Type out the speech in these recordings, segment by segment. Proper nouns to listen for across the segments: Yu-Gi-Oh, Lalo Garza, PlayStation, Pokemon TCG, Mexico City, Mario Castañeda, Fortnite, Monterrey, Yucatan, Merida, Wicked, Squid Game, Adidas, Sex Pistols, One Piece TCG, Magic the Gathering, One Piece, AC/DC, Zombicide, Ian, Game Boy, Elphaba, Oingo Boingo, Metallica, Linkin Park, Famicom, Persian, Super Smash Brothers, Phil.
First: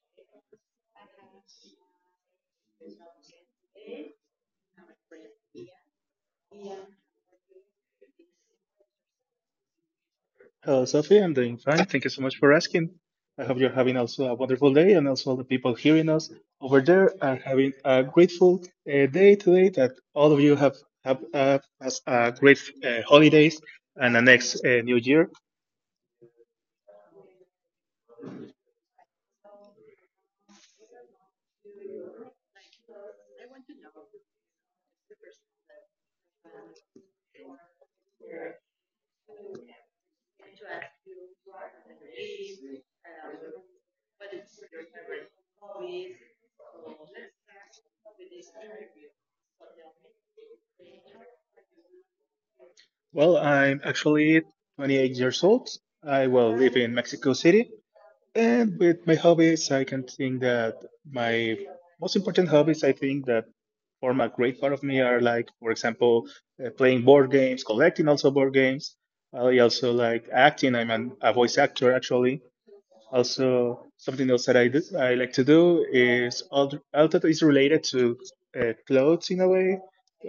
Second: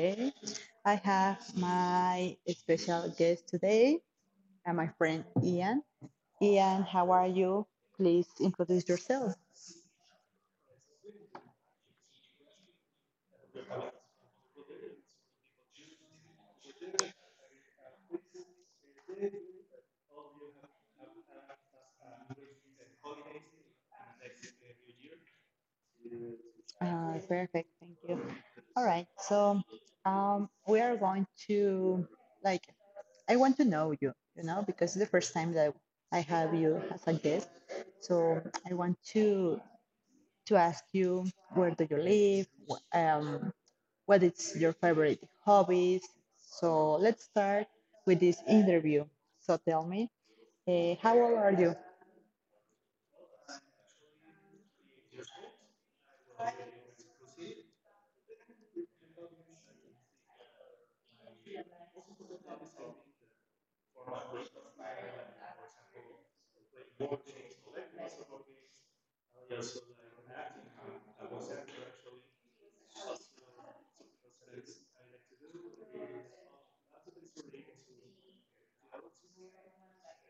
okay. I have my special guest today, and my friend Ian. Ian, how are you? Please introduce yourself. Hello, Sophie. I'm doing fine. Thank you so much for asking. I hope you're having also a wonderful day, and also all the people hearing us over there are having a grateful day today. That all of you have has a great holidays and the next new year. Perfect. Thank you. All right. So, we are going to like. I want to know you. You know, because it's the first time that I have you as a guest. So I want to ask you, where do you live? What is your favorite hobbies. So let's start with this interview. So tell me, how old are you? Well, I'm actually 28 years old. I will live in Mexico City, and with my hobbies, I can think that my most important hobbies, I think that form a great part of me are like, for example, playing board games, collecting also board games. I also like acting. A voice actor actually. Also, something else that I do, I like to do is all that is related to clothes in a way.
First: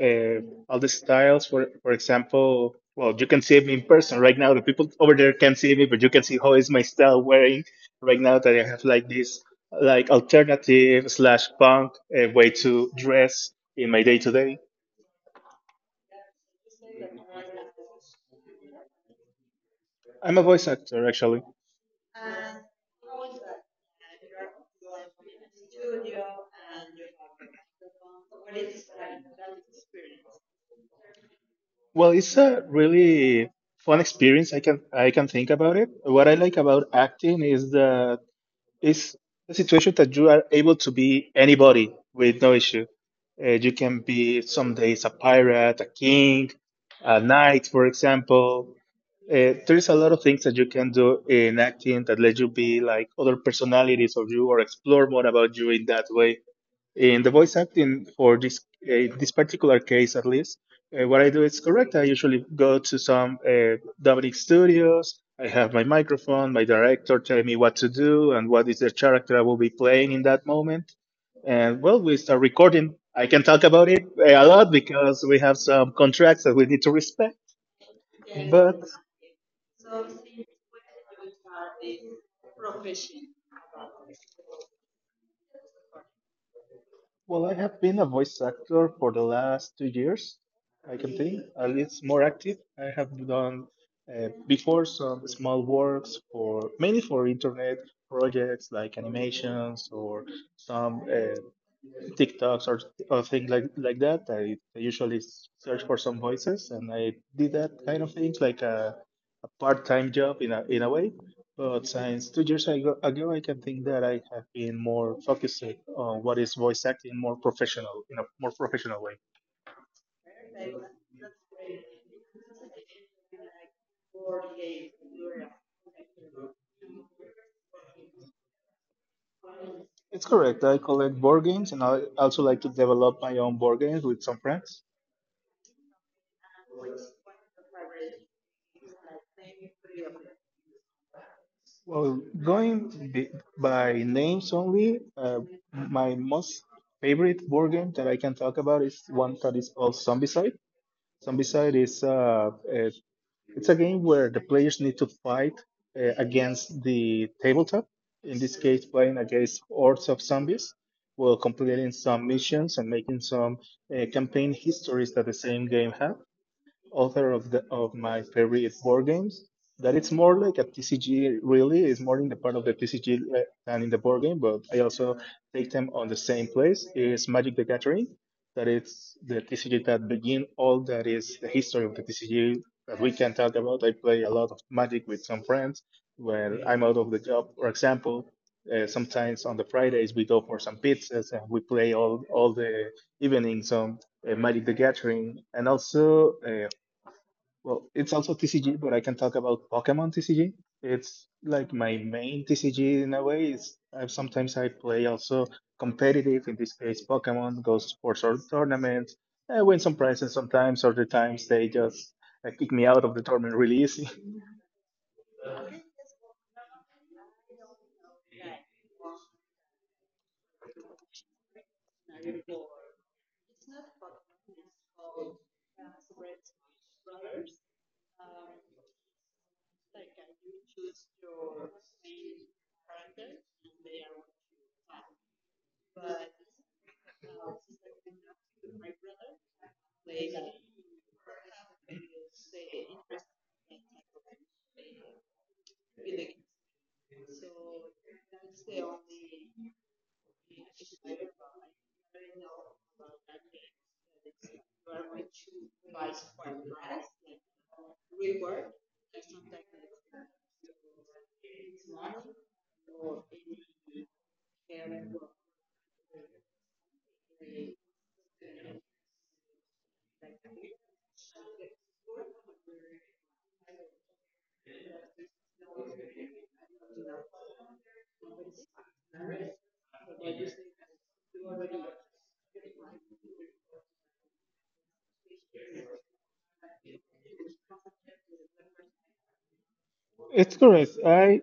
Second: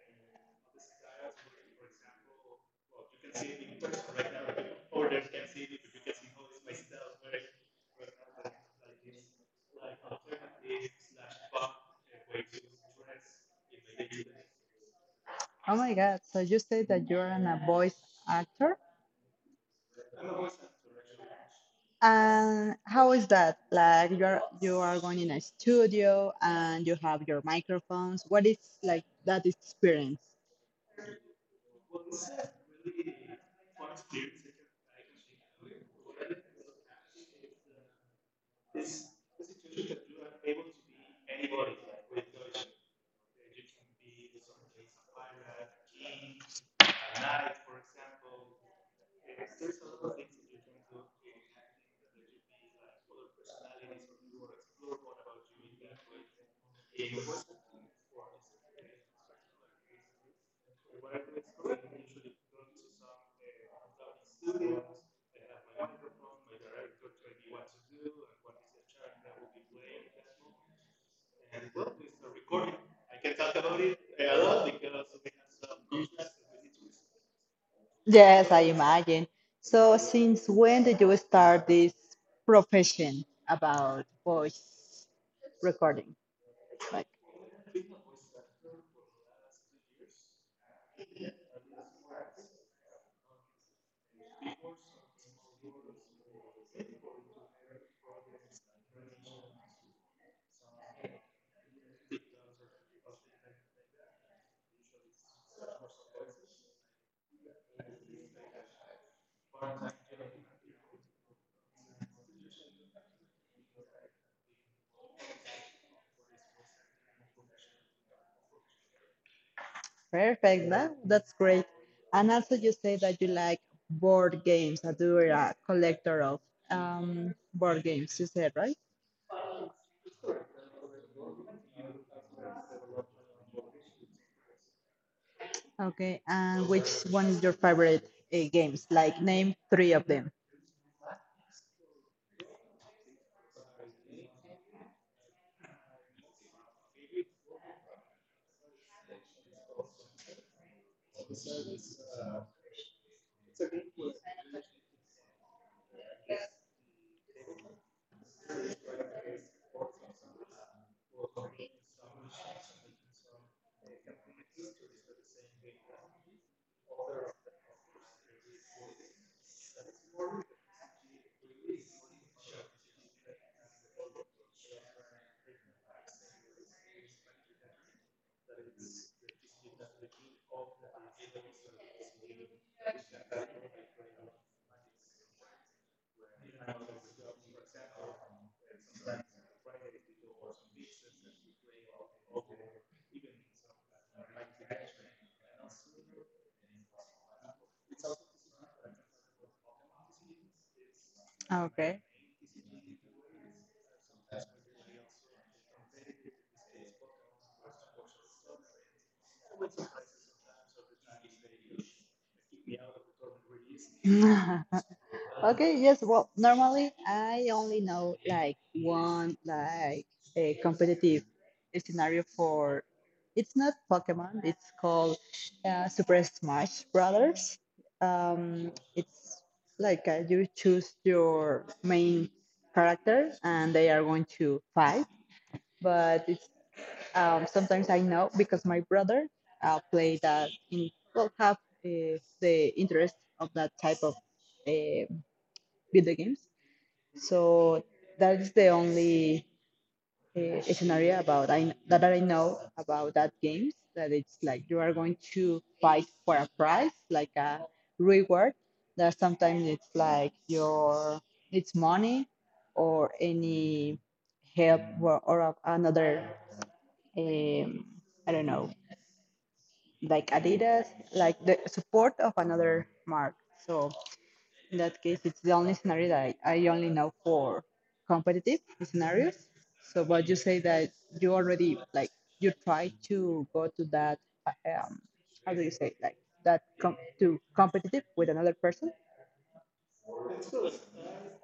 Uh, all the styles, for example, well, you can see me in person right now. The people over there can see me, but you can see how is my style wearing right now that I have like alternative slash punk way to dress in my day to day. Oh my God, so you say that you're a voice actor. I'm a voice actor actually. And how is that? Like you are going in a studio and you have your microphones. What is like that experience? Well, it's a really fun experience. I can think about it. What I like about acting is is the situation that you are able to be anybody with no issue. You can be some days a pirate, a king, a knight, for example. There's a lot of things that you can do in acting that let you be like other personalities of you or explore more about you in that way in the voice acting for this particular case at least. What I do is correct. I usually go to some dubbing studios. I have my microphone, my director telling me what to do and what is the character I will be playing in that moment, and well, we start recording. I can talk about it a lot because we have some contracts that we need to respect, Yes, I but imagine. So since when did you start this profession about voice recording? Well, I have been a voice actor for the last 2 years. I can think, at least more active. I have done before some small works for mainly for internet projects like animations or some TikToks or things like that. I usually search for some voices, and I did that kind of thing, a part-time job in a way. But since ago, I can think that I have been more focused on what is voice acting more professional in a more professional way. Perfect. That's great. And also, you say that you like board games, that you are a collector of board games, you said, right? It's correct. I collect board games, and I also like to develop my own board games with some friends. Okay. And which one is your favorite games? Like, name three of them. Well, by names only, my most favorite board game that I can talk about is one that is called Zombicide. Zombicide is it's a game where the players need to fight against the tabletop. In this case, playing against hordes of zombies, while completing some missions and making some campaign histories that the same game has author of the of my favorite board games. That it's more like a TCG, really, is more in the part of the than in the board game. But I also take them on the same place. Is Magic the Gathering, that it's the TCG that begin all that is the history of the TCG that we can talk about. I play a lot of Magic with some friends when I'm out of the job, for example. Sometimes on the Fridays we go for some pizzas and we play all the evening some Magic the Gathering, and also well, it's also TCG, but I can talk about Pokemon TCG. It's like my Okay. main TCG in a way. Sometimes I play also competitive. In this case, Pokemon goes for sort tournaments. I win some prizes sometimes. Other times they just kick me out of the tournament really easy. Okay, yes, well, normally I only know like one, like a competitive scenario for, it's not Pokemon, it's called Super Smash Brothers. It's like you choose your main character and they are going to fight, but it's sometimes I know because my brother play that in, well, have the interest of that type of uh, video games, so that's the only scenario about I, that I know about that games. That it's like you are going to fight for a prize, like a reward. That sometimes it's like your, it's money or any help, or another, um, I don't know, like Adidas, like the support of another mark. So in that case, it's the only scenario that I only know for competitive scenarios. So, but you say that you already, like, you try to go to that uh, um, how do you say, like that to competitive with another person. It's correct.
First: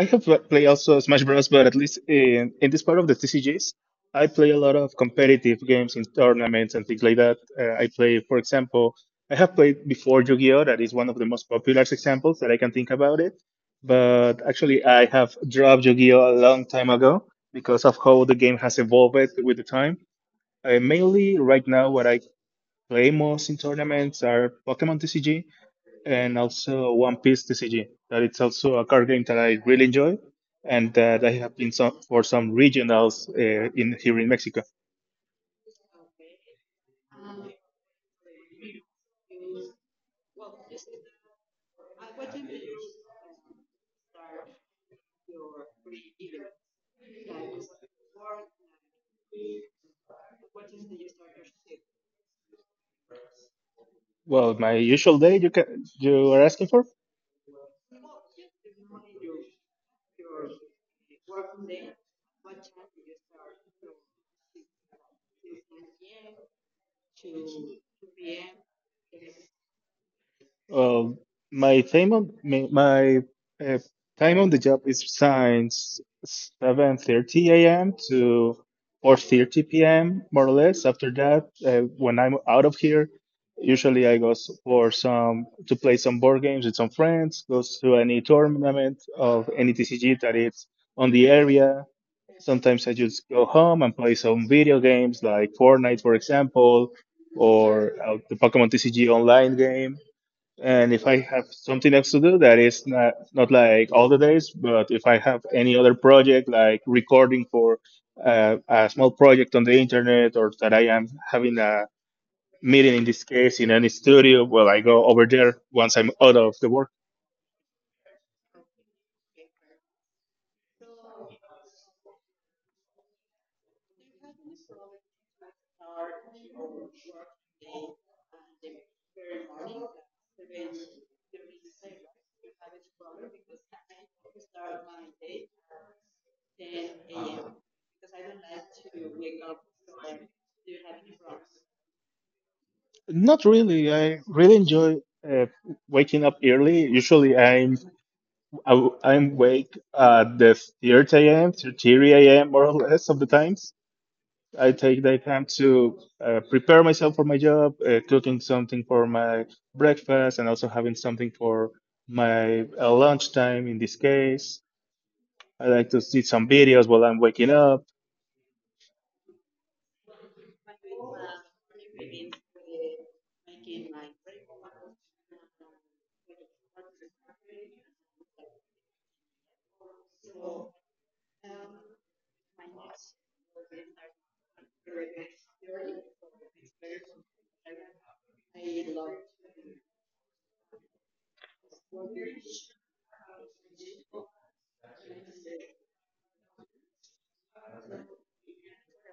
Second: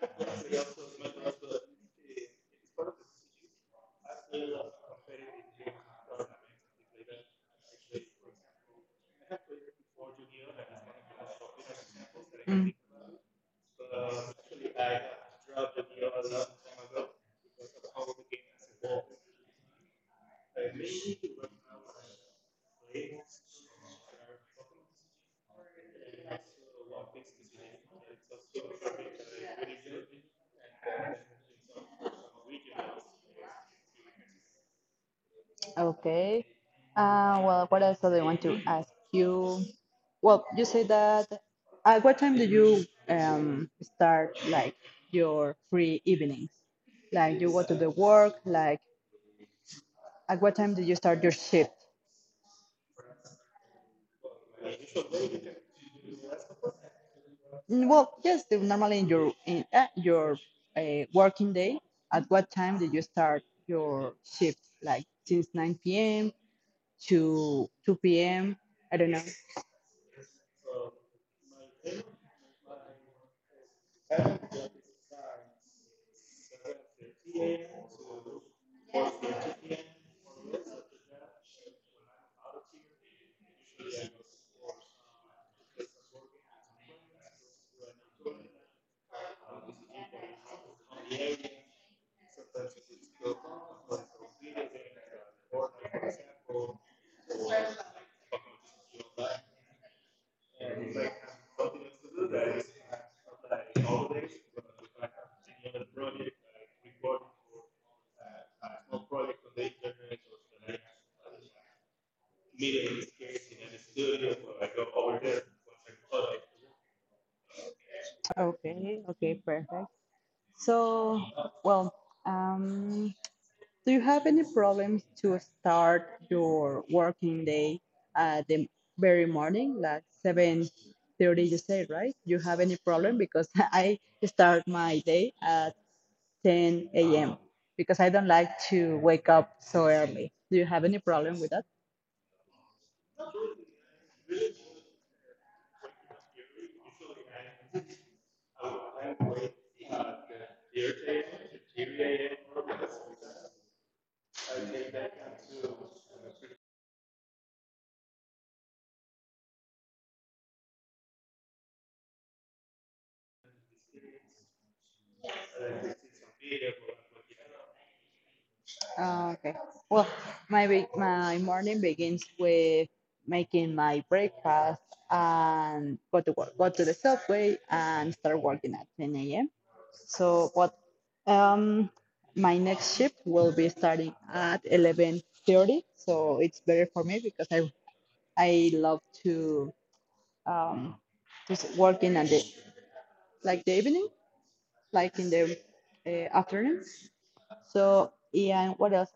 I have played also Smash Bros, but at least in this part of the TCGs, I play a lot of competitive games in tournaments and things like that. I play, for example, I have played before Yu-Gi-Oh. That is one of the most popular examples that I can Mm. think about it. But actually, I have dropped Yu-Gi-Oh a long time ago because of how the game has evolved with the time. Mainly, right now, what I play most in tournaments are Pokemon TCG and also One Piece TCG. That it's also a card game that I really enjoy, and that I have been some for some regionals in here in Mexico. Okay. Well, what else do I want to ask you? Well, you say that. At what time do you start, like, your free evenings? Like, you go to the work. Like, at what time do you start your shift? Well, my usual day you can you are asking for? Well, yes, normally in your, in your, working day. At what time did you start your shift? Like since 9 p.m. to 2 p.m. I don't know. Well, my uh, time on the job is since 7:30 a.m. to 4:30 p.m. more or less. After that, when I'm out of here, usually for some to play some board games with some friends, goes to any tournament of any TCG that is on the area. Sometimes I just go home and play some video games like Fortnite, for example, or the Pokemon TCG online game, and if I have something else to do, that is not like all the days, but if I have any other project like recording for a small project on the internet or that I am having a meeting in this case in any studio, well, I go over there once I'm out of the work. Okay. Okay. Perfect. So, well, um, do you have any problems to start your working day at the very morning, like 7:30, you say, right? You have any problem? Because I start my day at 10 a.m. because I don't like to wake up so early. Do you have any problem with that? Not really. I really enjoy uh, waking up early. Usually I'm I am wake at the 30 a.m., 3 a.m. more or less of the times. I take that time to prepare myself for my job, cooking something for my breakfast, and also having something for my lunchtime in this case. I like to see some videos while I'm waking up. Okay. Well, my morning begins with making my breakfast and go to work, go to the subway, and start working at 10 a.m. So, what, um, my next shift will be starting at 11:30. So it's better for me because I love to, um, just working at the, like the evening, like in the afternoon. So, Ian, what else?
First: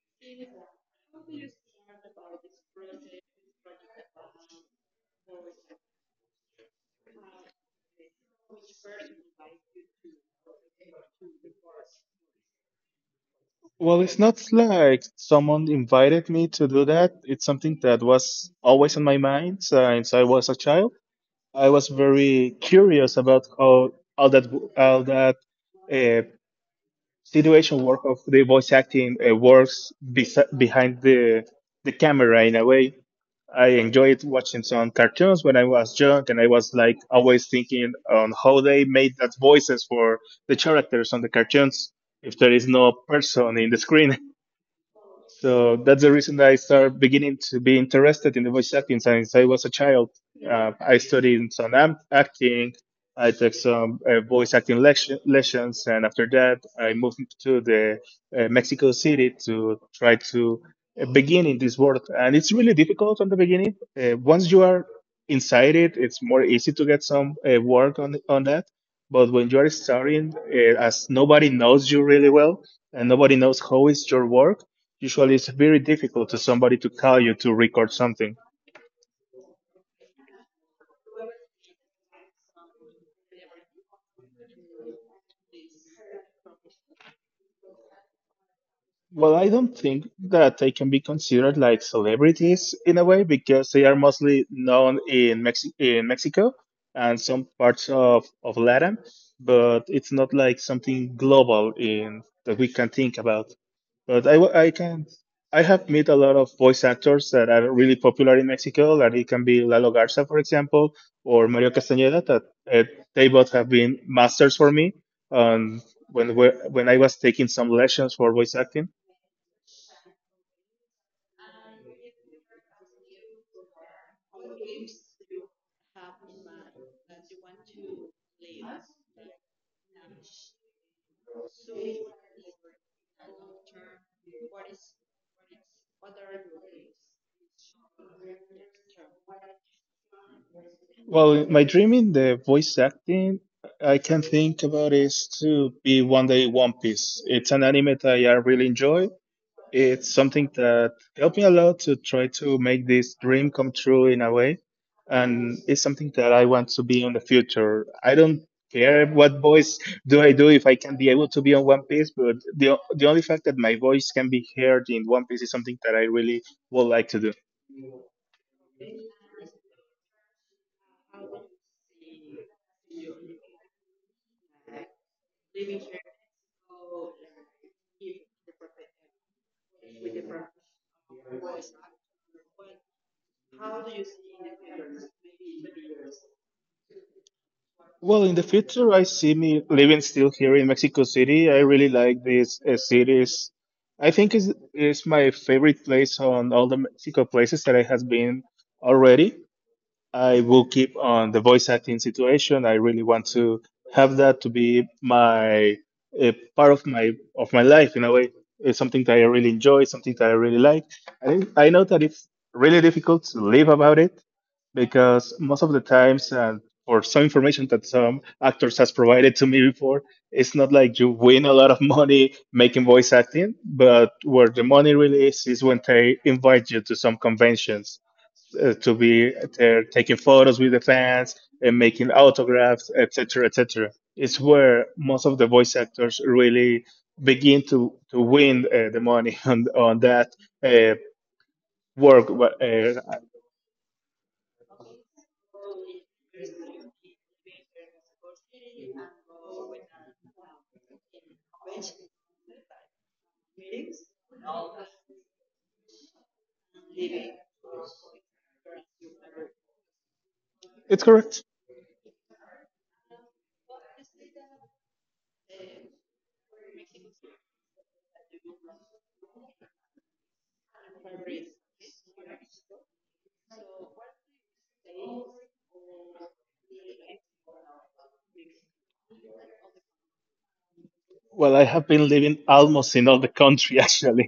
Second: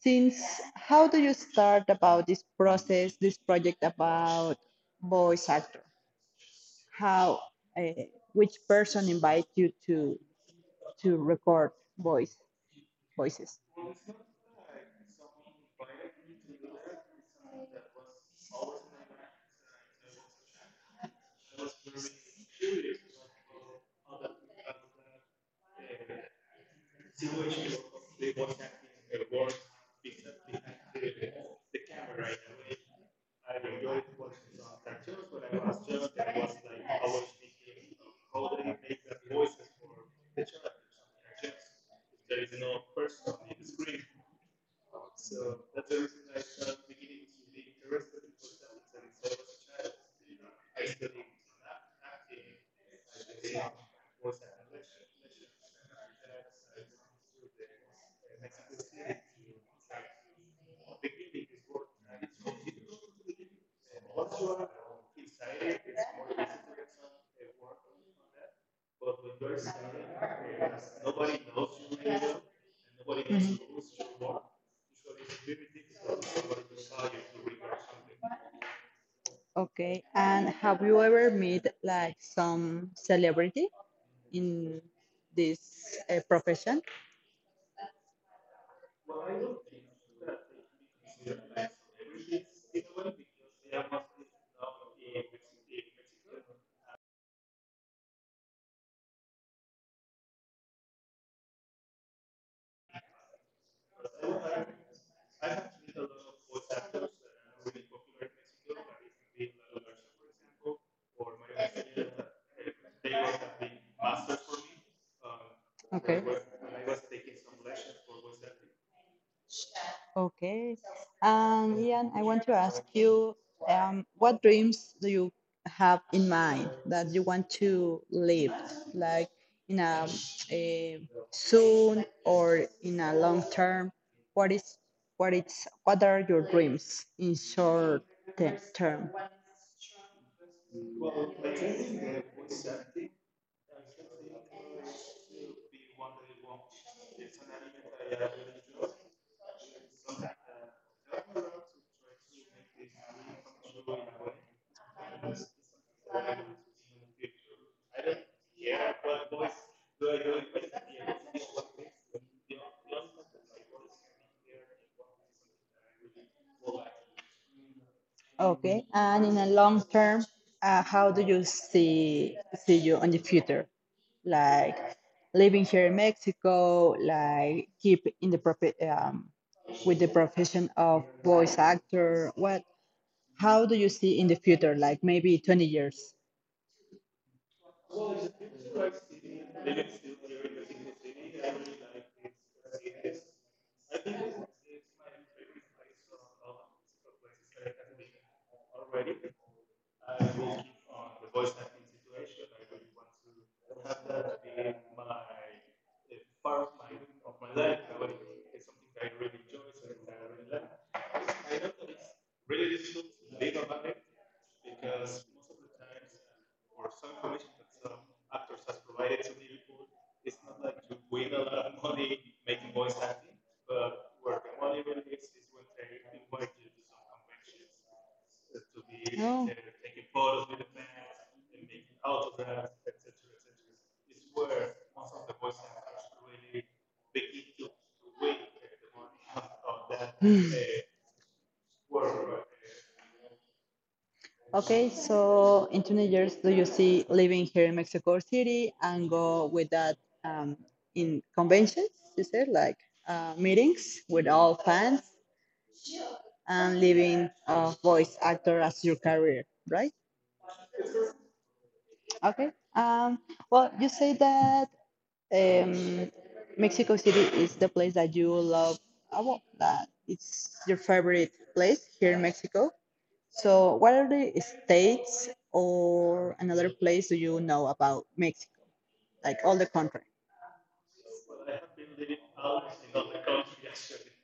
Since how do you start about this process, this project about voice actor? How, uh, which person invite you to record voice voices? Well, it's not like someone invited me to do that. It's something that was always on my mind since I was a child. I was very curious about how all that all that uh, situation work of the voice acting behind the camera in a way. I enjoyed watching some cartoons when I was young, and I was like always thinking on how they made that voices for the characters on the cartoons if there is no person in the screen. So that's the reason that I started beginning to be interested in the voice acting since I was a child. I studied some am- acting. I took some lessons, and after that, I moved to the Mexico City to try to begin in this world. And it's really difficult on the beginning. Once you are inside it, it's more easy to get some work on that. But when you are starting, as nobody knows you really well, and nobody knows how is your work. Usually, it's very difficult to somebody to call you to record something. Okay. And have you ever met like some celebrity in this profession? Well, I don't think that they can be considered like celebrities in a way because they are mostly known in Mexico and some parts of Latin, but it's not like something global in that we can think about. But I, w- I can I have met a lot of voice actors that are really popular in Mexico. That it can be Lalo Garza, for example, or Mario Castañeda. That uh, they both have been masters for me. Um, when I was taking some lessons for voice acting, Okay. Ian, I want to ask you, what dreams do you have in mind that you want to live, like in a soon or in a long term? What is, what are your dreams in short term? well, my dream in the voice acting I can think about is to be one day One Piece. It's an anime that I really enjoy. It's something that helped me a lot to try to make this dream come true in a way. And it's something that I want to be in the future. I don't care what voice do I do if I can be able to be on One Piece, but the only fact that my voice can be heard in One Piece is something that I really would like to do. Okay. And in a long term, how do you see you in the future? Like living here in Mexico, like keep in with the profession of voice actor. What? How do you see in the future? Like maybe 20 years. Well, in the future, I see me living still here in Mexico City. I really like this city's. I think is my favorite place on all the Mexico places that I has been already. I will keep on the voice acting situation. I really want to have that to be my a part of my life in a way. It's something that I really enjoy, something that I really like. I I know that it's really difficult to live about it because most of the times, and for some information that some actors has provided to me before, it's not like you win a lot of money making voice acting, but where the money really is when they invite you to some conventions to be there taking photos with the fans and making autographs, etc., etc. It's where most of the voice actors really begin to win the money on that uh, work. But, Okay, so in 20 years, do you see living here in Mexico City and go with that, um, in conventions, you said, like meetings with all fans, and living a voice actor as your career, right? it's correct. Okay. Um, well, you say that, um, Mexico City is the place that you love. Well, that it's your favorite place here in Mexico. So, what are the states or another place do you know about Mexico? Like all the country? Well, I have been living almost in all the country actually.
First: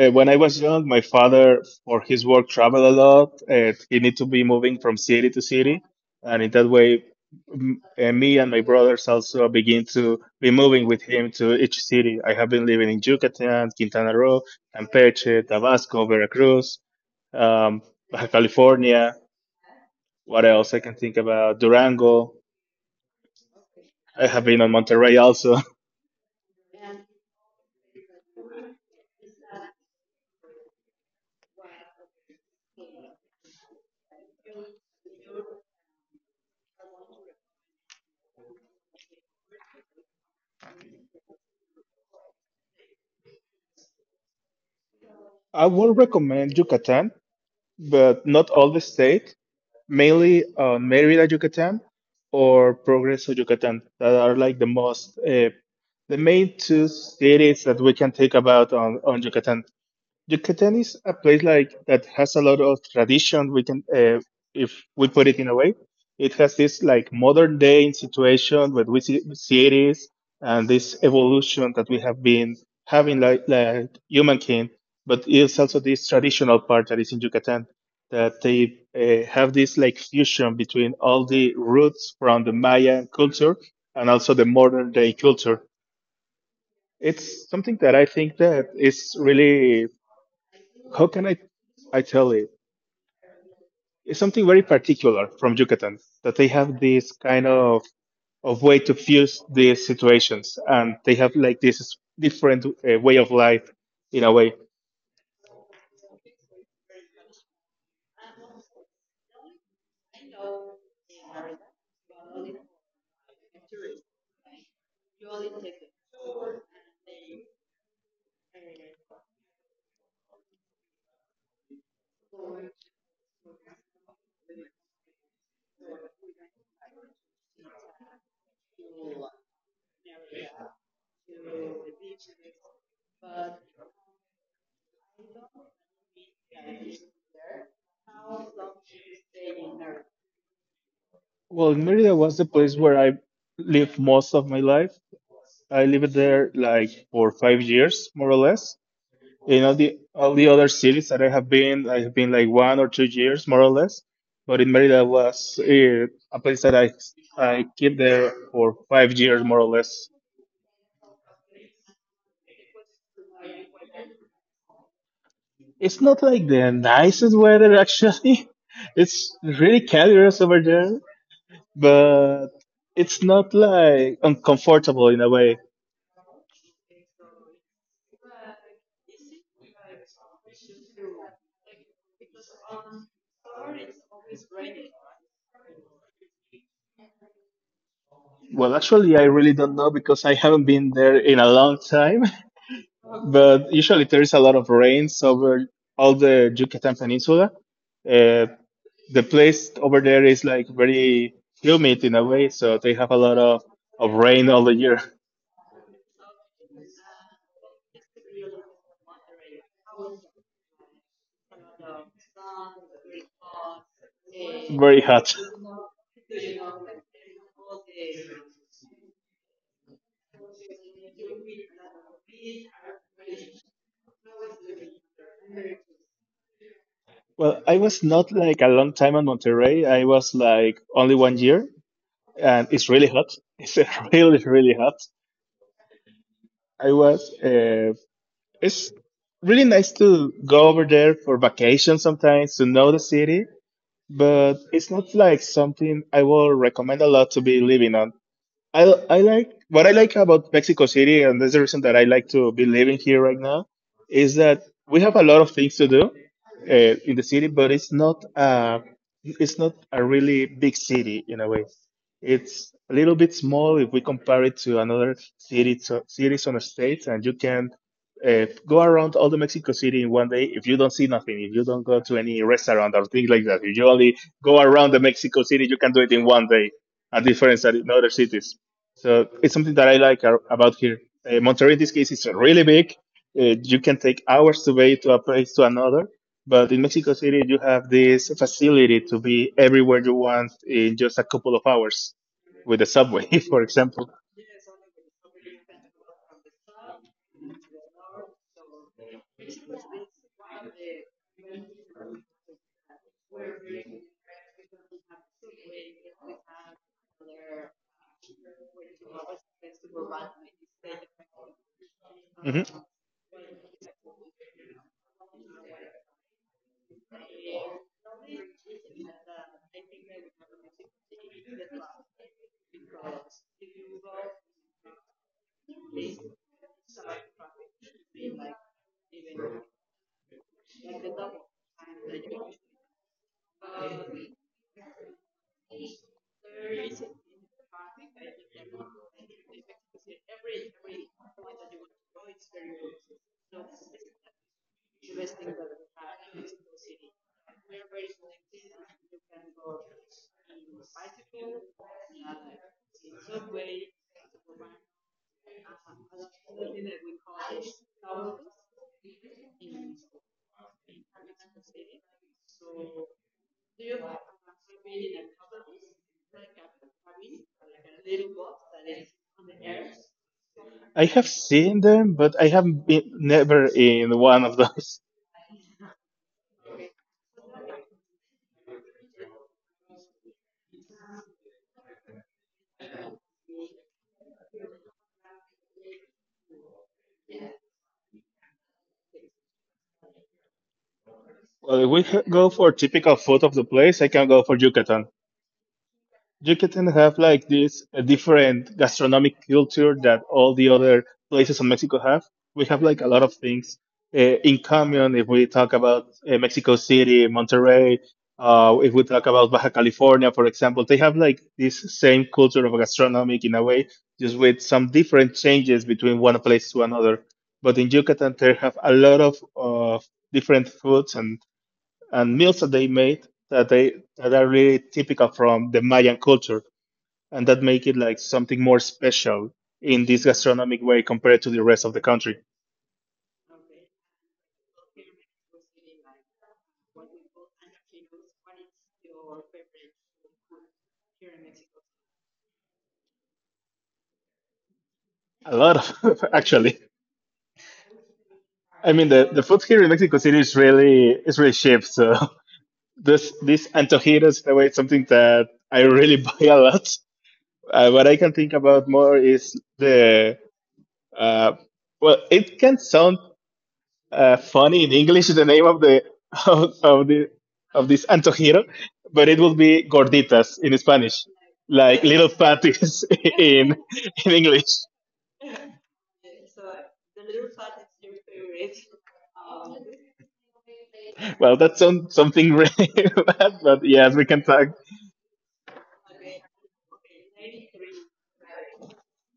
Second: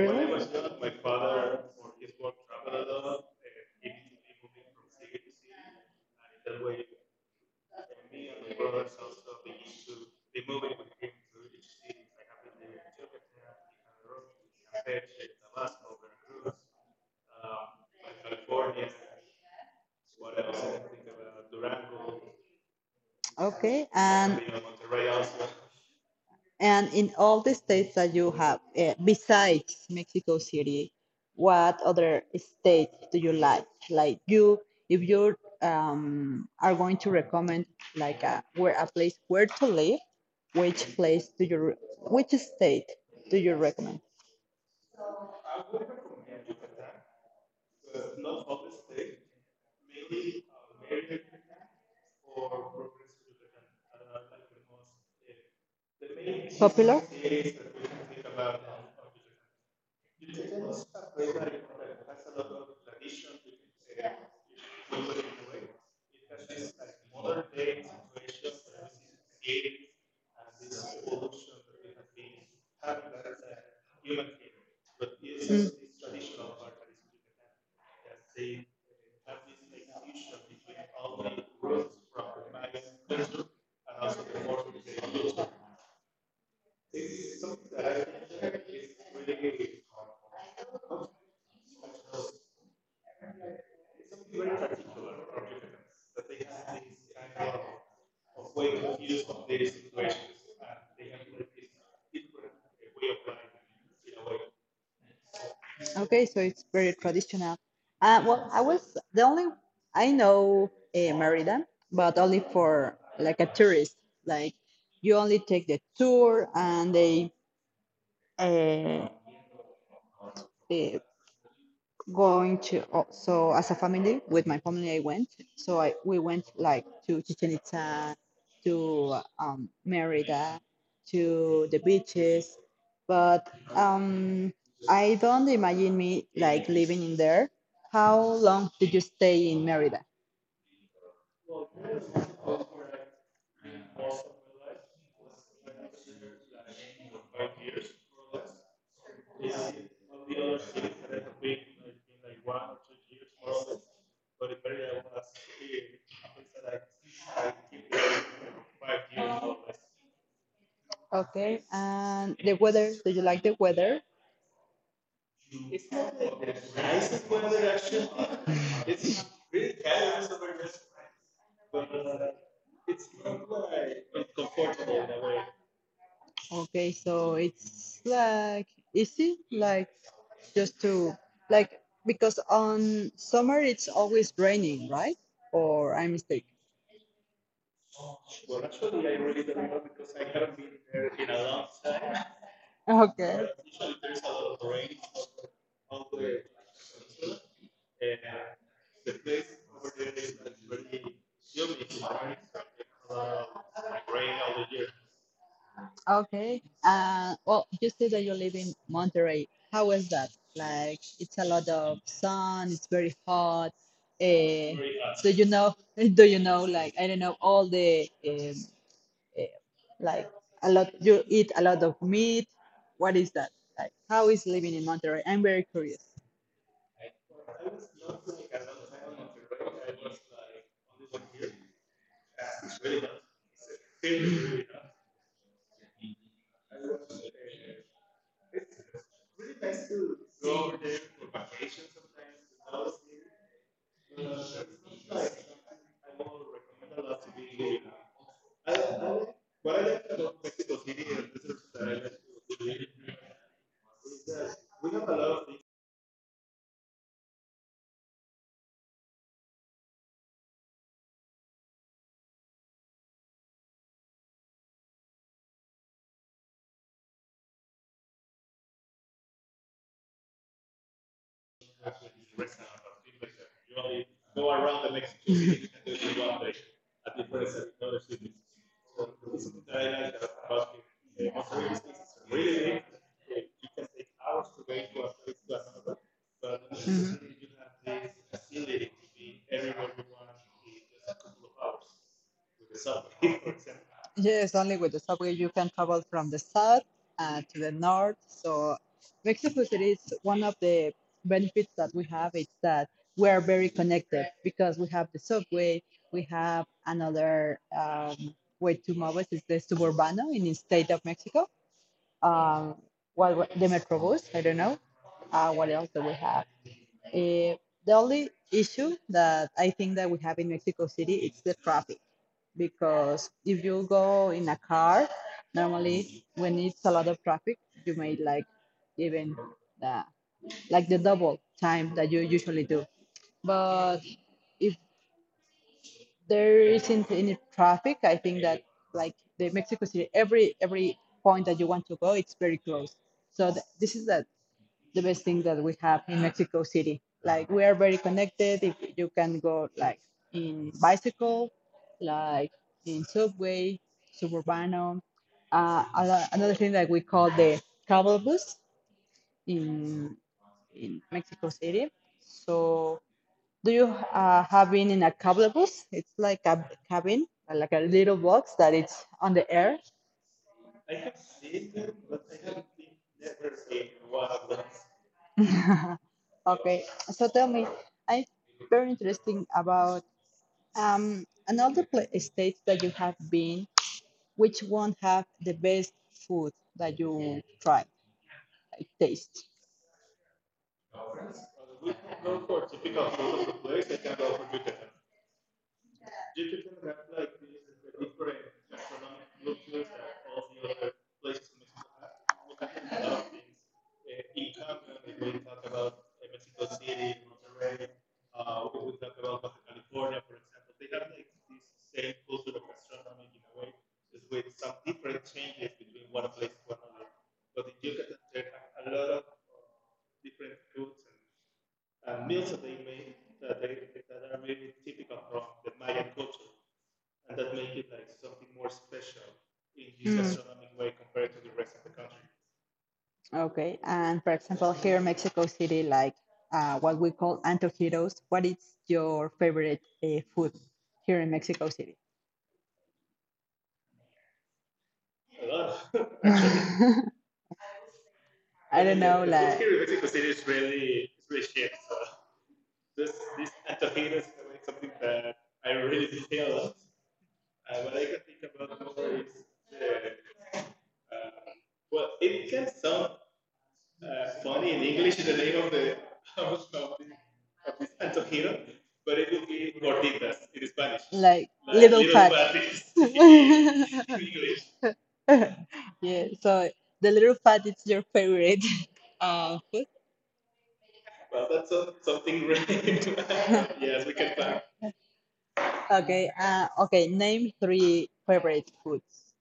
When I was young, my father, for his work, traveled a lot. He needed to be moving from city to city, and in that way, me and my brothers also begin to be moving with him to each city. I have been living in Yucatan, Quintana Roo, Campeche, Tabasco, Veracruz, um, Baja California. What else I can think about? Durango. Okay. I And have been on Monterrey also. And in all the states that you have, besides Mexico City, what other state do you like? Like, you, if you are going to recommend like a, where a place where to live, which place do which state do you recommend? I would recommend Yucatan, but not all the state, mainly on Mérida, Yucatan, or Progreso, Yucatan, that are like the most the main two Popular? cities that we can think about on Yucatan. Yucatan is a place like that has a lot of tradition. We can, if we put it in a way, it has this like modern day situation where we see and this evolution that we have been having like humankind. But it's also this traditional part that is in Yucatan that they have this like fusion between all the roots from the Mayan culture and also the modern day culture. It's something that I think that is really, how can I tell it? It's something very particular from Yucatan that they have this kind of way to fuse these situations, and they have like this different way of life in a way. Okay, so it's very traditional. Well, I was the only, I know Merida, but only for like a tourist. Like, you only take the tour, and they, uh, uh, going to, oh, so as a family, with my family I went, so I we went like to Chichen Itza, to Merida, to the beaches, but, I don't imagine me like living in there. How long did you stay in Merida? Well, Merida was the place where I lived most of my life. I lived there like for 5 years, more or less. In all the other cities that I have been like 1 or 2 years, more or less. But in Merida was a place that I keep there for 5 years, more or less. Okay, and the weather, did you like the weather? It's not like the nicest weather actually. It's really calorous over there, but it's not like uncomfortable in a way. Okay, so it's like easy, like just to, like, because on summer it's always raining, right? Or I mistake. Well, actually, I really don't know because I haven't been there in a long time. Okay. But usually there is a lot of rains over all the Yucatan Peninsula. Uh, the place over there is like very humid in a way, so they have a lot of rain all the year. Okay. Well, you said that you live in Monterrey. How was that? Like, it's a lot of sun. It's very hot. Uh, Very do hot. you know? Do you know? Like, I don't know all the, eh, like, a lot, you eat a lot of meat, what is that, like how is living in Monterrey, I'm very curious. Well, I was not like a long time in Monterrey. I was like only 1 year, and it's really hot. It's really, really hot. I was it's really nice to go over there for vacation sometimes to know the city, but it's not like something I will recommend a lot to be living on. I I like what I like about Mexico City, and that's the reason that I like to be living here right now, is that we have a lot of things to do in the city, but it's not a really big city in a way. It's a little bit small if we compare it to another city so, cities on the states, and you can go around all the Mexico City in one day if you don't see nothing, if you don't go to any restaurant or things like that. If you only go around the Mexico City, you can do it in one day. A difference than in other cities. So it's something that I like about here. Monterrey, in this case, is really big. You can take hours to be to a place to another. But in Mexico City, you have this facility to be everywhere you want in just a couple of hours with the subway, for example. Yes, only with the subway you can travel from the south, to the north. So Mexico City is one of the benefits that we have. It's that we are very connected because we have the subway, we have another, way to move us is the suburbano in the state of Mexico. Mhm. um, what the metrobus, I don't know. What else do we have? Uh, the only issue that I think that we have in Mexico City is the traffic, because if you go in a car, normally when it's a lot of traffic, you may, like, even the, like the double time that you usually do. But if there isn't any traffic, I think that, like, the Mexico City, every point that you want to go, it's very close. So this is the best thing that we have in Mexico City. Like, we are very connected. If you can go like in bicycle, like in subway, suburbano. Uh, another thing that we call the travel bus in in Mexico City. So do you, have been in a cable bus? It's like a cabin, like a little box that it's on the air. I have seen them, but I haven't been never in one of those. Okay, so tell me, I'm very interesting about, another pla state that you have been, which one have the best food that you try, like, taste? Well, if we go for typical food of the place, I can go for Yucatan. Yucatan have like this a different gastronomic culture that all the other places in Mexico have. We have like a lot of things in common if we talk about Mexico City, Monterrey, if we talk about Baja California, for example, they have like this same culture of gastronomic in a way, just with some different changes between one place to another. But in Yucatan, they have a lot of uh, different foods and meals that they made that they that are really typical from the Mayan culture, and that make it like something more special in this gastronomic Mm. way compared to the rest of the country. Okay, and for example, here in Mexico City, like, what we call antojitos, what is your favorite food here in Mexico City? A lot of actually. I I don't mean, know, the like, food here in Mexico City is really cheap. So this antojitos in a way it's something that I really buy a lot. What I can think about more is the uh, well, it can sound funny in English the name of the of the of this antojito, but it would be gorditas in Spanish, like like little little fat. patties in in in English. Yeah, so the little fat is your favorite food. Well, that's some, something really bad, but yes, we can talk Okay, okay, name three favorite foods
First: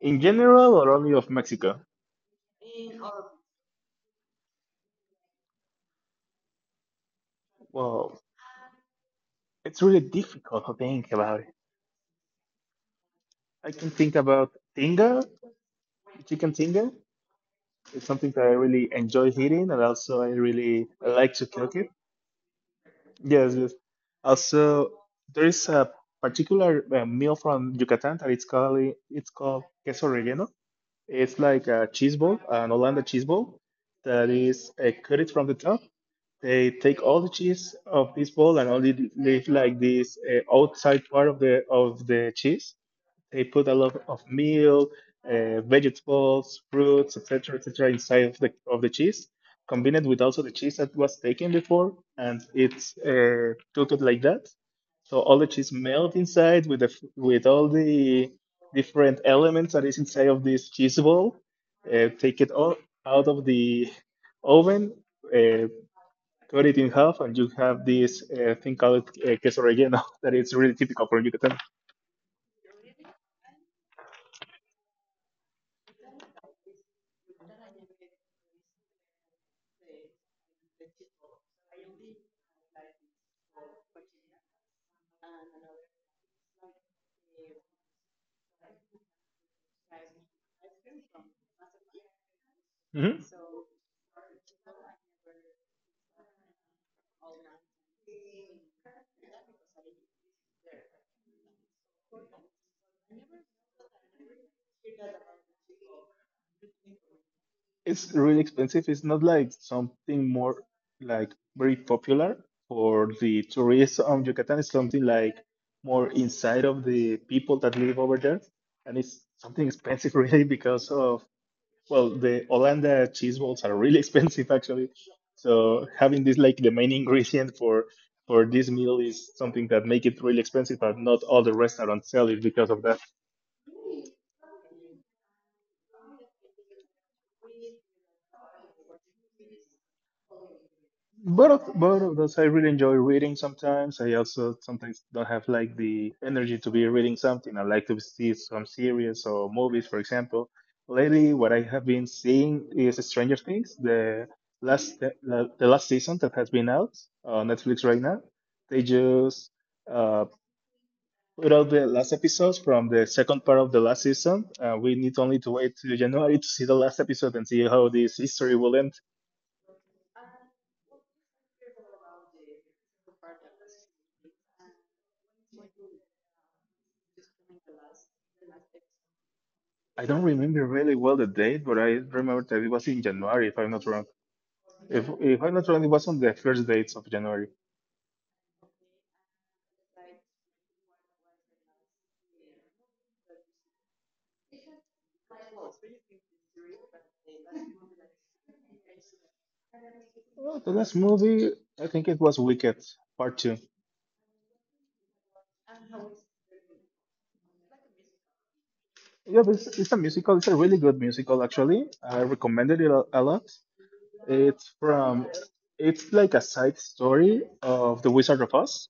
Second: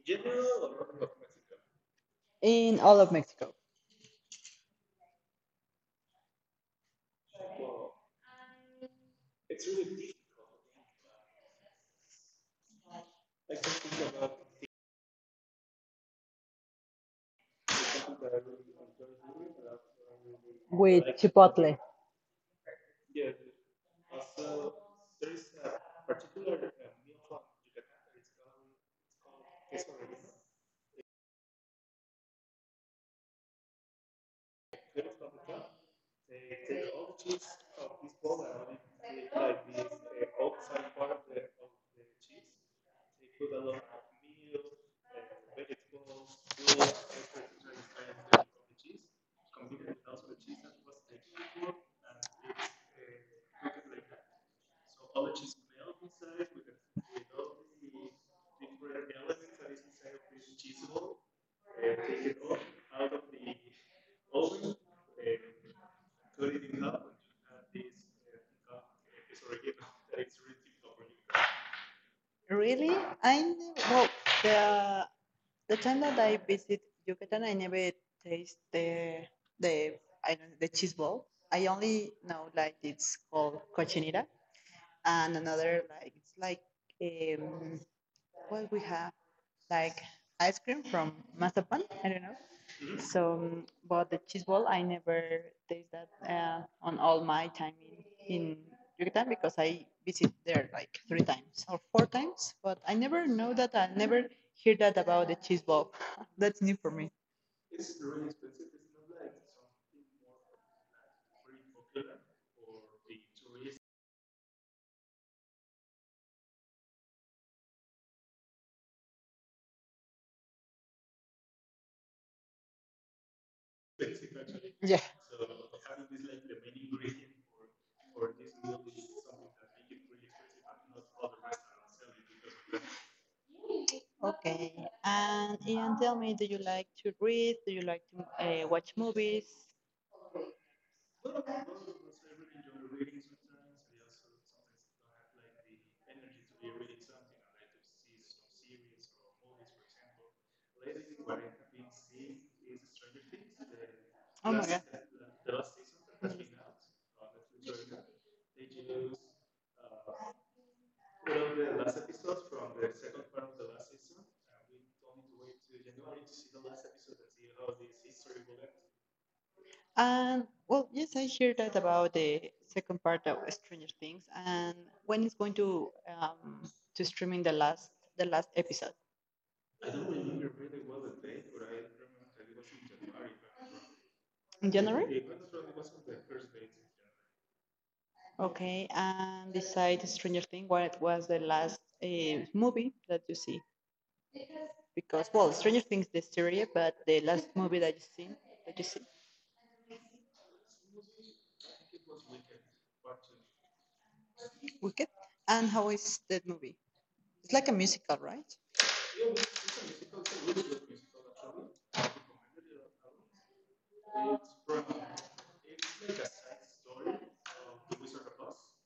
in general or only of Mexico. in all of Mexico. Well, it's really difficult to think about it. I can think about tinga, chicken tinga. It's something that I really enjoy eating, and also I really With like to cook Chipotle. it. Yes, yes. Also, there is a particular meal from Yucatan that it's called queso relleno. It's like a cheese ball, an Holanda cheese ball, that is cut it from the top. They take all the cheese of this ball and only leave like this outside part of the cheese, they put a lot of milk, vegetables, fruits, etc., etc., inside of the cheese, combined with also the cheese that was taken before, and it's cooked like that. So all the cheese melt inside with the with all the different elements that is inside of this cheese ball. Take it all out of the oven, uh, cut it in half, and you have this thing called queso relleno that is really typical for Yucatan. Really? I never, well, the the time that I visit Yucatan, I never taste the, the I don't, the cheese ball. I only know like it's called cochinita, and another like it's like, um, what we have, like ice cream from mazapan. I don't know. Mm-hmm. Mhm. So, but the cheese ball, I never taste that, on all my time in Yucatan, because I visit there like three times or four times. But I never know that. I never hear that about the cheese ball. That's new for me. It's really expensive. It's not like something more like very popular for the tourists on Yucatan. It's something like more inside of the people that live over there, and it's something expensive really because of, well, the Hollanda cheese balls are really expensive actually. Yeah. So having this like the main ingredient for this meal is something that make it really expensive, but not all the restaurants sell it because of that. Okay. And Ian, tell me, do you like to read? Do you like to watch movies? Both of those I really enjoy reading sometimes. I also sometimes don't have like the energy to be reading something. I like to see some series or movies, for example. Lately, what I have been seeing is Stranger Things, the Oh my God. the last season that has been out on Netflix right now. They just uh, put out the last episodes from the second part of the last season. We need only to wait till January to see the last episode and see how this history will end. And, well, yes, I hear that about the second part of Stranger Things, and when it's going um, to streaming the last episode. I don't remember really well the date, but I remember that it was in January, if I'm not wrong. In If January. if I'm not wrong, it was on the first dates of January. Okay, and beside Stranger Things, what was the last movie that you see? Because, well, Stranger Things the series, but the last movie that you see, Well, the last movie, I think it was Wicked Part Two. Wicked, and how is that movie? It's like a musical, right? Yeah, but it's a musical. It's a really good musical, actually. I recommended it a lot. It's it's like a side story of the Wizard of Oz,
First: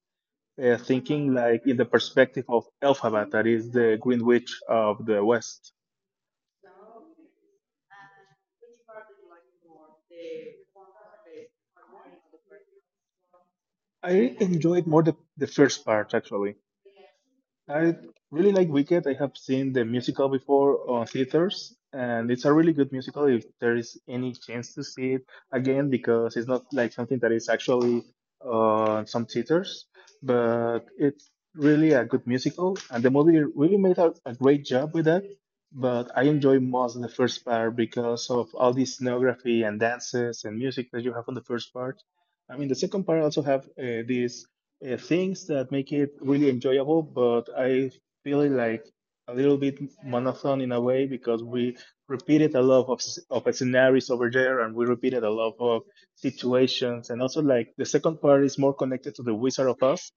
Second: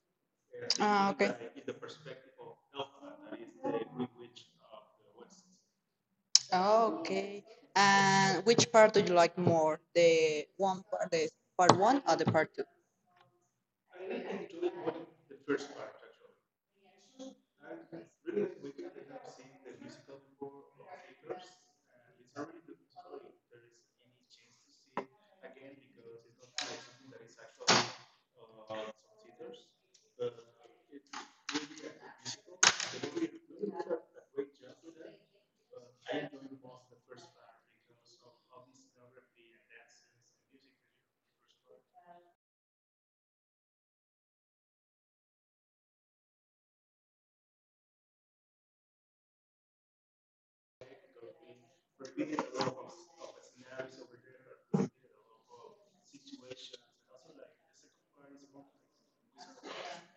Ah, okay. thinking like in the perspective of Elphaba, that is the Green Witch of the West. Oh, okay. And which part do you like more? The part one or the part two? I enjoyed more the first part actually. I really like Wicked. I have seen the musical before on theaters, and it's a really good musical if there is any chance to see it again because it's not like something that is actually on some theaters, but it's really a good musical, and the movie really made a great job with that. But I enjoy most the first part because of all the scenography and dances and music that you have on the first part. I mean, the second part also have this things that make it really enjoyable, but I feel it like a little bit monotone in a way because we repeated a lot of scenarios over there and we repeated a lot of situations. And also, like the second part is more connected to the Wizard of Oz.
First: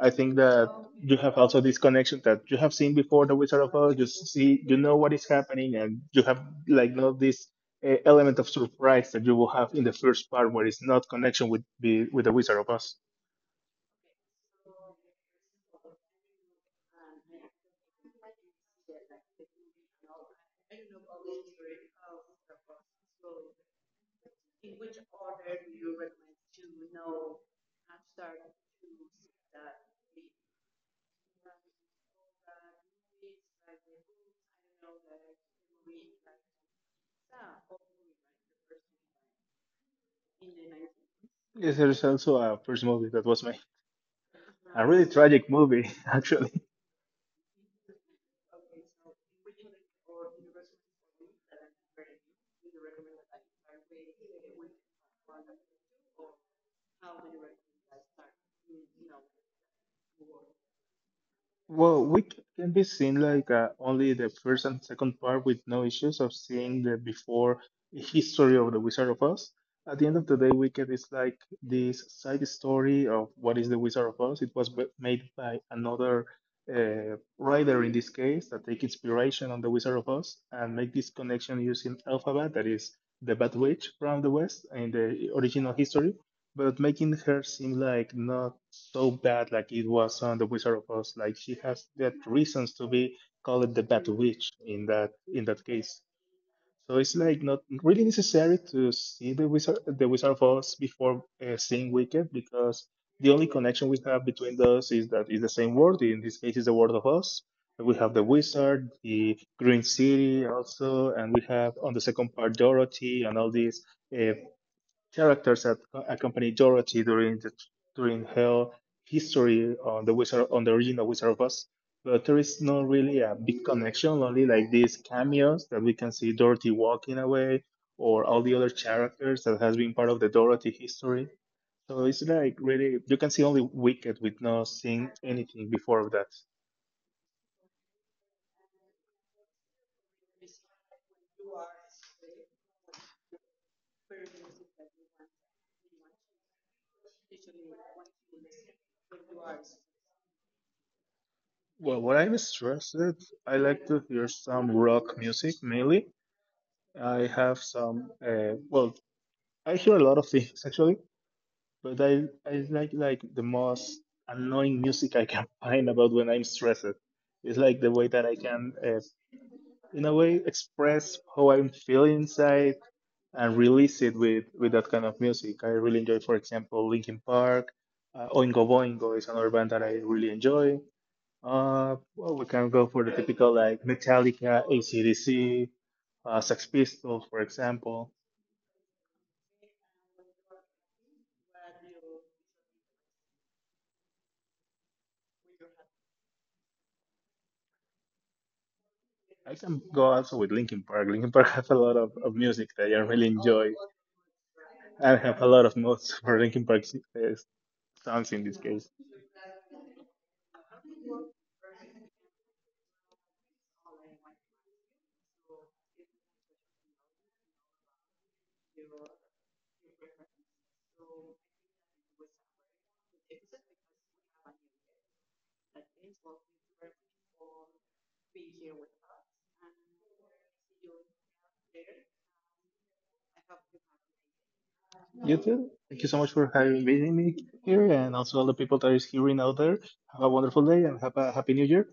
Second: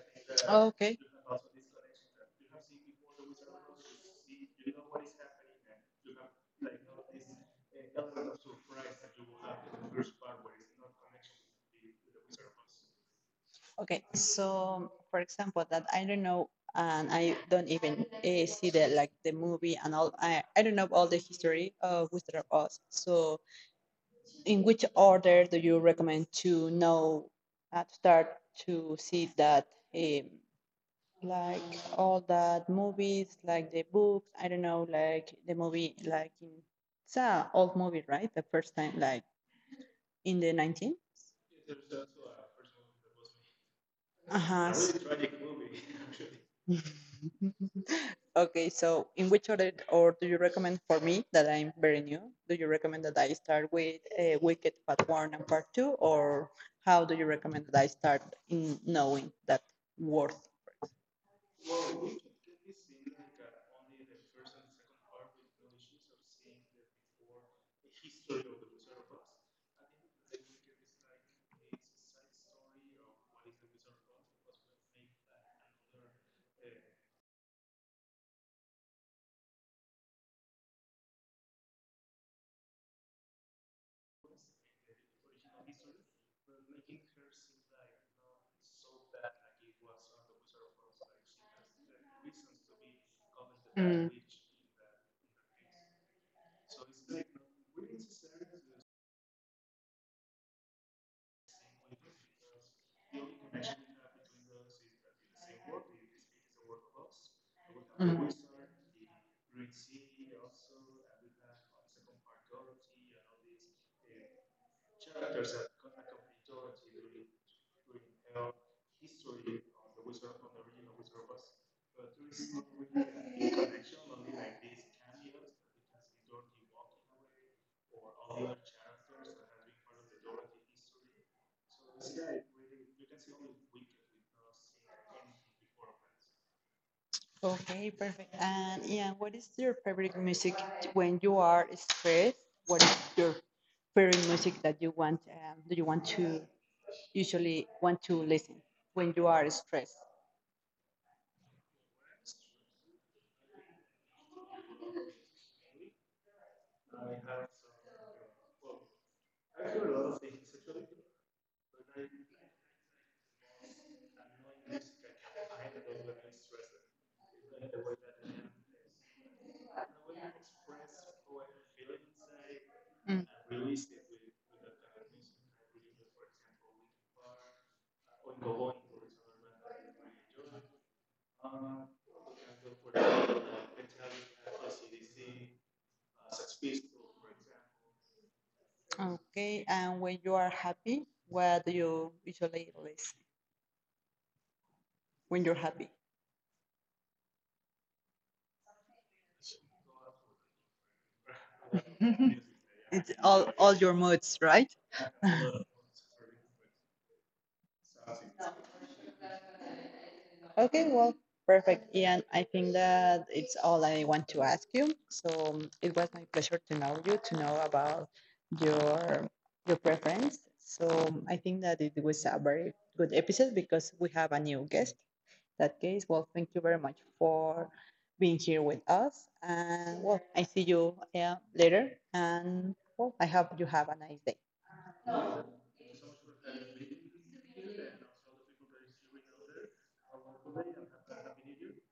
I think that Okay. you have also this connection that you have seen before the Wizard of Oz. You see, you know what is happening, and you have like not this element of surprise that you will have in the first part, where it's not connection with the Wizard of Oz. Okay. So, for example, that I don't know, and I don't even see the, like the movie and all. I don't know all the history of Wizard of Oz. So, in which order do you recommend to know, to start to see that, um, like all that movies, like the books, I don't know, like the movie, like in, it's a old movie, right, the first time, like in the 19, Yes, there's also a first movie that was my, uh-huh, a really that was, tragic movie, actually. Okay, so in which order or do you recommend for me that I'm very new? Do you recommend that I start with Wicked Part 1 and Part 2, or how do you recommend that I start in knowing that worth? Well, we can be seen like only the first and second part with no issues of seeing the before history of the Wizard of Oz. At the end of the day, Wicked is like this side story of what is the Wizard of Oz. It was made by another writer in this case that take inspiration on the Wizard of Oz and make this connection using Elphaba, that is the Bad Witch from the West in the original history, but making her seem like not so bad like it was on The Wizard of Oz. Like she has that reasons to be called the Bad Mm. Witch in that case. So it's like not really necessary to see the Wizard of Oz before seeing Wicked because the only connection we have between those is that it's the same world. In this case, it's the world of Oz. We have the Mm. wizard, the Green City also, and we have on the second part Dorothy and all these uh, characters that accompany Dorothy during her history on the Wizard on the original Wizard of Oz. But there is not really a big connection, only like these cameos that we can see Dorothy walking away or all the other characters that has been part of the Dorothy history. So it's like really you can see only Wicked with not seeing anything before of that. Okay, perfect. And Ian, what is your favorite music when you are stressed? What is your favorite music that you want? Do you want to, usually want to listen when you are stressed? Well, what I'm stressed, I like to hear some rock music mainly. I have some, well, I hear a lot of things actually, but I like the most annoying music I can find about when I'm stressed. It's like the way that I can, in a way, express how I'm feeling inside Mm. and release it with that kind of music. I really enjoy, for example, Linkin Park. Oingo Boingo is another band that I really enjoy. Well, we can go for the typical like Metallica, AC/DC, Sex Pistols, for example. Okay, and when you are happy, what do you usually listen when you're happy? I can go also with Linkin Park. Linkin Park have a lot of music that I It's really all enjoy. all your moods, right? I have a lot of notes for Linkin Park uh, songs in this case. Okay, well, perfect, Ian. I think that it's all I want to ask you. So, it was my pleasure to know you, to know about your your preference. So, I think that it was a very good episode because we have a new guest. In that case, well, thank you very much for being here with us, and, well, I see you, yeah, later, and, well, I hope you have a nice day. You too. Thank you so much for having visiting me here, and also all the people that is hearing out there. Have a wonderful day and have a happy New Year.